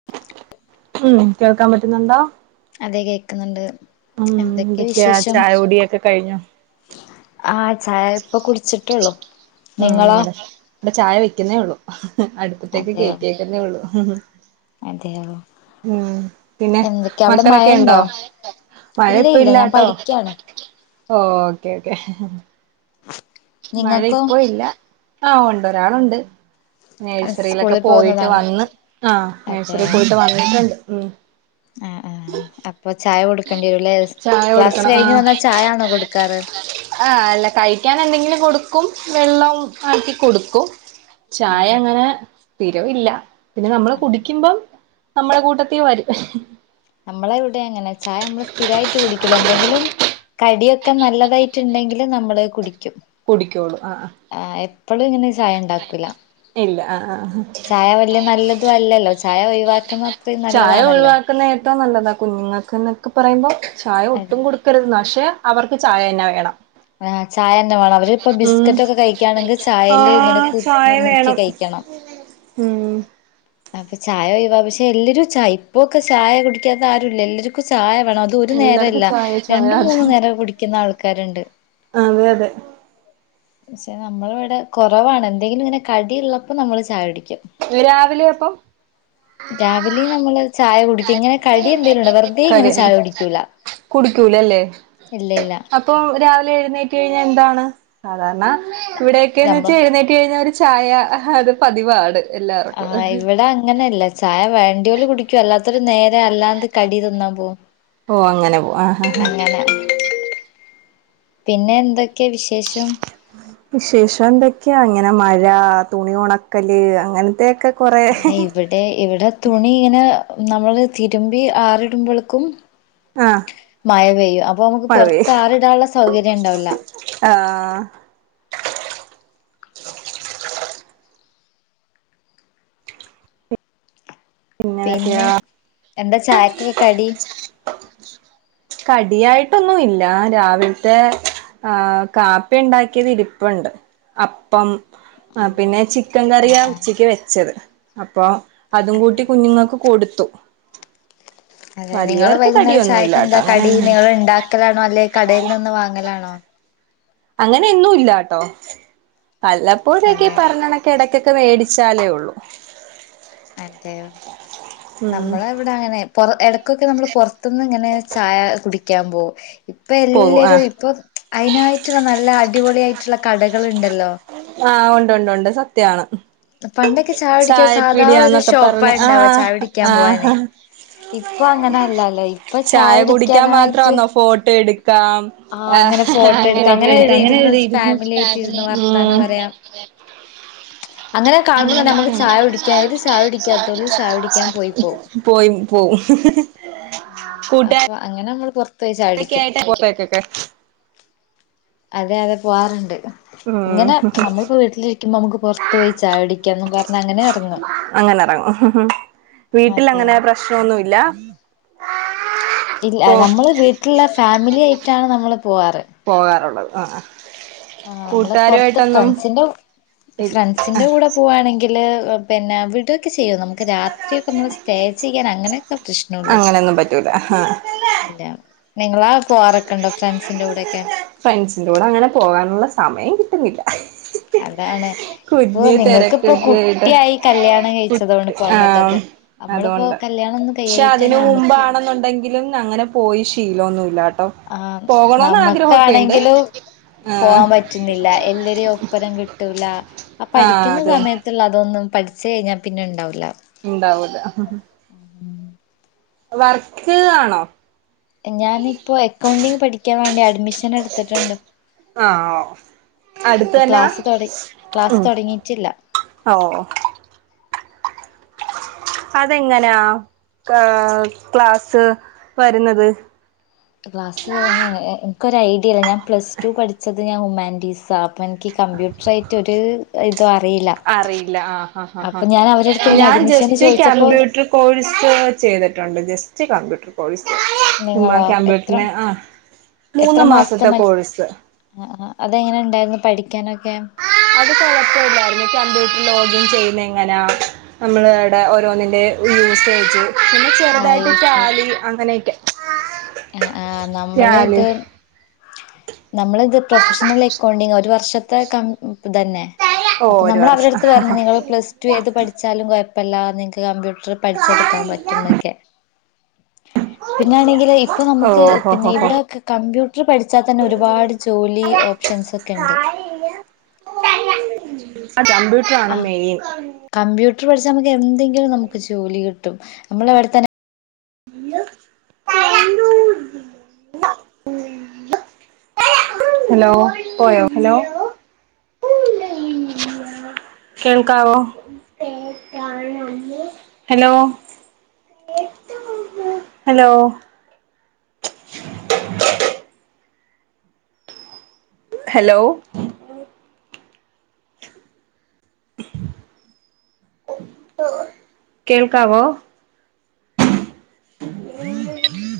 ഉ [unintelligible] ഉം കേൾക്കാ പറ്റുന്നുണ്ടോ? അതെ കേക്കുന്നുണ്ട് ഉം എന്തൊക്കെ എന്തൊക്കെയാ വിശേഷം ചായ കുടിയൊക്കെ കഴിഞ്ഞോ ആഹ ചായപ്പൊ കുടിച്ചിട്ടോള്ളൂ. ഉുംങ്ങനെ ഇവിടെ ചായ വയ്ക്കുന്നേ ഉള്ളൂ അടുപ്പത്തേക്ക് കേറ്റിക്കുന്നേ ഉള്ളൂ അതെവോ ഉം പിന്നെ മഴ മക്കളൊക്കെ ഇണ്ടോ? ഉണ്ടോ മഴ ഇല്ല ഇപ്പ ഇല്ല ഞാൻ ഇല്ലട്ടോ പഠിക്കാണ് ഓ ഓക്കെ ഓക്കേ. മഴ നിങ്ങൾക്കോ ഇപ്പോ ഇല്ല ആഹ് ഉണ്ട് ഒരാളുണ്ട്. നേഴ്സറിയിലൊക്കെ സ്കൂളിൽ പോയിട്ട് പോകുന്നതാണോ വന്ന്. ആഹ നേഴ്സറി പോയിട്ട് വന്നിട്ടുണ്ട് ഉം ഉം ഉം ആഹ ആ അപ്പൊ ചായ കൊടുക്കേണ്ടി വരൂല്ലേ ചായ ക്ലാസ്സ് കൊടുക്കണം കഴിഞ്ഞ് ആഹ് വന്നാ ചായ ആണോ കൊടുക്കാറ്? ആ അല്ല കഴിക്കാൻ എന്തെങ്കിലും കൊടുക്കും വെള്ളം ആക്കി കൊടുക്കും. ചായ അതെ അങ്ങനെ സ്ഥിരം ഇല്ല പിന്നെ നമ്മള് കുടിക്കുമ്പം നമ്മളെ കൂട്ടത്തി വരും. നമ്മളെ ഇവിടെ അങ്ങനെ ചായ നമ്മള് സ്ഥിരായിട്ട് കുടിക്കില്ല. എന്തെങ്കിലും കടിയൊക്കെ നല്ലതായിട്ടുണ്ടെങ്കില് നമ്മള് കുടിക്കും. കുടിക്കോള്ളൂ ആഹ ആഹ ആ എപ്പോളും ഇങ്ങനെ ചായ ഉണ്ടാക്കൂല ഇല്ല ആ ആ ചായ വല്യ നല്ലത് നല്ല അല്ലല്ലോ ചായ ഒഴിവാക്കുന്ന അത്രയും ചായ നല്ലതാണല്ലോ ഒഴിവാക്കുന്ന ഏറ്റവും നല്ലതാ കുഞ്ഞുങ്ങൾക്ക് എന്നൊക്കെ പറയുമ്പോ ചായ അതെ ഒട്ടും കൊടു ക്കരുത് പക്ഷെ അവർക്ക് ചായ തന്നെ വേണം ആഹ് ചായ തന്നെ വേണം അവരിപ്പൊ ഉം ബിസ്ക്കറ്റ് ഒക്കെ കഴിക്കാണെങ്കില് ആ ചായില് ഇങ്ങനെ ചായ മുക്കി വേണം കഴിക്കണം. ഉം അപ്പൊ ചായ ഒയിവാ പക്ഷെ എല്ലരും ചായ ഇപ്പൊക്കെ ചായ കുടിക്കാത്ത ആരുല്ലല്ലോ ല്ലര്ക്കും ചായ വേണം അ ഇതൊ ഒരു എല്ലാർക്കും നേരല്ല. ചായ ചായ രണ്ട് മൂന്നു അതെ നേരം കുടിക്കുന്ന ആൾക്കാരുണ്ട്. അതെ അതെ പക്ഷെ നമ്മള ഇവിടെ കുറവാണ്. എന്തെങ്കിലും ഇങ്ങനെ കടിയ ഉള്ളപ്പോ നമ്മള് ചായ കുടിക്കും. ന്ന് രാവിലെ അപ്പം രാവിലെയും നമ്മള് ചായ കുടിക്കും ഇങ്ങനെ കടി എന്തേലുണ്ടോ വെറുതെ ഇങ്ങനെ ചായ കുടിക്കൂല ല്ലല്ലേ ഇല്ല ഇല്ല ഇപ്പൊ രാവിലെ എഴുന്നേറ്റ് കഴിഞ്ഞാൽ ന്താണ് സാധാരണ ഇവിടെയക്ക്ന്ന് വെച്ച നമ്മള് എഴുന്നേറ്റി ന്നേറ്റ് കഴിഞ്ഞാ ഒരു ചായ അത് പതിവാണ്. എല്ലാവർക്കും ആഹ ഇവിടെ അങ്ങനെല്ല ചായ വേണ്ടില് കുടിക്കും. അല്ലാത്തൊരു നേരെ അല്ലാണ്ട് കടി തിന്നാൻ പോകും. ഓ അങ്ങനെ പോ ആഹ് ആഹ് ആഹ് അങ്ങനെ [inaudible] പിന്നെ എന്തൊക്കെ വിശേഷം? വിശേഷം എന്തൊക്കെയാ അങ്ങനെ മഴ തുണി ഉണക്കല് അങ്ങനത്തെയൊക്കെ കൊറെ ആ് ഇവിടെ ഇവിടെ തുണി ഇങ്ങനെ നമ്മള് തിരുമ്പി ആറിടുബോളു ക്കും- ആഹ് മഴ പെയ്യും അപ്പൊ നമുക്ക് പുറത്ത് ആറിടാനുള്ള സൗകര്യം ഉണ്ടാവൂല്ല. ആഹാ പിന്നെ, എന്ത ചായക് കടി. കടിയായിട്ടൊന്നുല്ല. രാവിലത്തെ ആ കാപ്പി ഇണ്ടാക്കിയത് ഇരിപ്പുണ്ട് അപ്പം പിന്നെ ചിക്കൻ ആഹ് കറിയാ ആഹ് ഉച്ചക്ക് വെച്ചത് അപ്പൊ അതും കൂട്ടി കുഞ്ഞുങ്ങക്ക് കൊടുത്തു. അതെ നിങ്ങള് വലിയവർക്ക് വൈകുന്നേരം ചായക്ക കടിയൊന്നുമില്ലാട്ടോ എന്താ അങ്ങനെ കടി നിങ്ങൾ ഉണ്ടാക്കലാണോ അല്ലെ കടയിൽ നിന്ന് വാങ്ങലാണോ? അങ്ങനെന്നുംല്ലാട്ടോ, വല്ലപ്പോഴൊക്കെ അതെ പറഞ്ഞണ- എടക്കൊക്കെ വേടിച്ചാലേ ഒള്ളൂ. അതെയോ, ഉം നമ്മളെ. ഇവിടെ അങ്ങനെ, പൊ ഇടക്കൊക്കെ നമ്മള് പൊറ്ത് ന്ന് ങ്ങനെ ചായ കുടിക്കാ പോവും. ഇപ്പൊ പോകും ആ എല്ലരും ഇപ്പൊ അയിനായിട്ടുള്ള നല്ല അടിപൊളിയായിട്ടുള്ള കടകൾ ണ്ടല്ലോ? ആഹ്, ഉണ്ട്, ഉണ്ട്, ഉണ്ട്. സത്യാണ്. പണ്ടൊക്കെ ചായുടിക്കാൻ സാധാ ഒരു ചായപ്പീടിയാന്നൊക്കെ പറഞ്ഞ് ആ ഷോപ്പായിണ്ടാവ ചായ ടിക്കാൻ പോവാന്. ആ ഇപ്പൊ അങ്ങനെല്ലല്ലോ ഇപ്പൊ ചായ കുടിക്കാൻ ചാടിക്കാന ആയിട്ട്. മാത്രാന്നോ ഫോട്ടോ എടുക്കാം ആഹ അങ്ങനെ ഫോട്ടോ എടുത് അങ്ങനെ ഇരുന്ന് ഫാമിലി ആയിട്ട് ഇന്ന് വർത്താനം പറയാ. [unintelligible] അങ്ങനെ തന്നെ കാണുമ്പോ, ചായ നമുക്ക് കുടിക്കാൻ ചായു ഏത് ചായ ടിക്ക കുടിക്കാത്തോലും ചായുടിക. ചായ കുടിക്കാൻ പോയി പോവും [unintelligible] പോയിം പോവും. [inaudible] [inaudible] ഫുട്ടാൻ. അപ്പൊ അങ്ങനെ നമ്മൾ പൊർത്. തകെ ആയിട്ട്. പുറത്തേക്കക്കെ. അതെ അതെ പോവാാറുണ്ട് ഉം ഇങ്ങനെ നമ്മളിപ്പോ വീട്ടില്. ന്ന്‌ നമുക്ക് പൊർത്ത് പോയി ചായ കു ടിക്ക എന്ന് പറഞ്ഞ അങ്ങനെ ർങ്ങും. അങ്ങന ഇറങ്ങും. [inaudible] വീട്ടിൽ അതെ അങ്ങനെ പ്രശ്നൊന്നു ഇല്ല. ഇല്ല. നമ്മള് വീട്ടിൽള്ള ഫാമിലി ആയിട്ടാണ് നമ്മള് പൂവാറ്. പോകാറുള്ളത് ആആ. ആഹ്, നമ്മള് പൊർത്ത് ഫ്രണ്ട്സിന്റ, ഫ്രണ്ട്സിന്റെ കൂടെ പോകുകവാണെങ്കിൽ പിന്നെ അവിട് ക്കെ ചെയ്യോ നമുക്ക് രാത്രിയൊക്കെ നമ്മള് സ്റ്റേ ചെയ്യാൻ അങ്ങനെയൊക്കെ പ്രശ്നള്ളു. അങ്ങനെയൊന്നും പറ്റൂല ആ ഇല്ല. നിങ്ങളാ പോവാറൊക്കെണ്ടോ, ഫ്രണ്ട്സിന്റെ കൂടെയൊക്കെ? ഫ്രണ്ട്സിറ കൂടെ അങ്ങനെ പോകാനുള്ള സമയം കിട്ടുന്നില്ല. അതാണ് ഇപ്പൊ കുഞ്ഞ് നിങ്ങൾക്കിപ്പോ തിരക്കൊക്കെയായിട്ട് കുട്ടിയായി കല്യാണം കുട്ടി കഴിച്ചതോണ്ട് പോവാൻ പറ്റാത്ത. ആഹ് അതുകൊണ്ട്. ക്ഷെ അതിന് ഞമ്മക്ക് മുമ്പാണെന്നുണ്ടെങ്കിലും അങ്ങനെ പോയി ശീലന്നുല്ലാട്ടോ? ആഹ്, നമ്മക്കാണെങ്കിലും. ആഹ് പോവാൻ പറ്റുന്നില്ല. എല്ലരിം ഒപ്പരം കിട്ടൂല ആ ആഹ് പഠിക്കുന്ന അതെ സമയത്ത്. ള്ള തൊന്നും പഠിച്ചു കഴിഞ്ഞാ പിന്നെ ണ്ടാവുല്ല. ണ്ടാവുത. [inaudible] വർക്ക് ആണോ. ഞാാനിപ്പോ അക്കൗണ്ടിങ് പഠിക്കാൻ വേണ്ടി അഡ്മിഷൻ എടുത്തിട്ടുണ്ട്. ആഹ്, അഹ് അടുത് അപ്പൊ തന്ന, ക്ലാസ് തൊട ക്ലാസ് ഉം. തൊടങ്ങിയിട്ടില്ല ഔ. അതെങ്ങനാ, ക ക്ലാസ്സ് വരുന്നത്? ക്ലാസ്സിൽ വരുന്ന എനിക്കൊരു ഐഡിയല്ല ഞാൻ പ്ലസ് ടു പഠിച്ചത് ഞാൻ ഹുമാൻറ്റീസ അപ്പൊ എനിക്ക്. കമ്പ്യൂട്ടർ ആയിട്ട് ഒരു ഇതും അറിയില്ല അറിയില്ല ആഹ് ആഹ് ആഹ് അപ്പൊ ഞൻ അവരെ അടുത് ആഹ് ഞാൻ ജസ്റ്റ് ക്യമ്പ്യൂട്ടർ കോഴ്സ് ചെയ്തിട്ടൊണ്ട്. Just computer. കോഴ്സ് നിങ്ങളോ എത്ര ക്മ്പ്യൂട്ടറിന് ആ മൂന്ന് മാസത്തെ കോഴ്സ്. ആ ആ അതെങ്ങനെ ഉണ്ടായിരുന്നു പഠിക്കാനൊക്കെ അത് കുഴപ്പല്ലായിരുന്നു കമ്പ്യൂട്ടർ ലോഗിൻ ചെയ്യുന്ന എങ്ങനാ നമ്മള് ആടെ ഓരോന്നിന്റെ യൂസേജ് ആ ചെറുതായിട്ട് യൂസ് [unintelligible] അങ്ങനെയൊക്കെ. ആഹ്, ആഹ്, നമ്മള് ടാലി ത് നമ്മളിത്. പ്രൊഫഷണൽ അക്കൗണ്ടിങ് ഒരു വർഷത്തെ കമ് തന്നെ. ഓ അപ്പൊ ഒരു നമ്മൾ അവരുടെ വർഷം അടുത്ത് പറഞ്ഞു നിങ്ങള് പ്ലസ് പ്പ ഏത് പഠിച്ചാലും കുഴപ്പല്ല. നിങ്ങക്ക് കമ്പ്യൂട്ടർ പഠിച്ചെടുക്കാൻ പറ്റും ന്നൊക്കെ. ഇപ്പൊ ഓ നമുക്ക് ഓ പിന്നെ ഹ ഹ. ഇവിടെക്കെ കമ്പ്യൂട്ടർ പഠിച്ചാൽ തന്നെ ഒരുപാട് ജോലി ഓപ്ഷൻസ് ഒക്കെ ഉണ്ട്. അ കമ്പ്യൂട്ടറ ആണ് മെയിൻ. കമ്പ്യൂട്ർ പഠിച്ചാൽ നമുക്ക് എന്തെങ്കിലും നമുക്ക് ജോലി കിട്ടും. നമ്മള വിടെത്തന്നെ. [inaudible] ഹലോ പോയോ ഹലോ കേൾക്കാവോ ഹലോ അം [unintelligible] ഹലോ [inaudible] ഹലോ കേൾക്കാവോ? ഉ [unintelligible]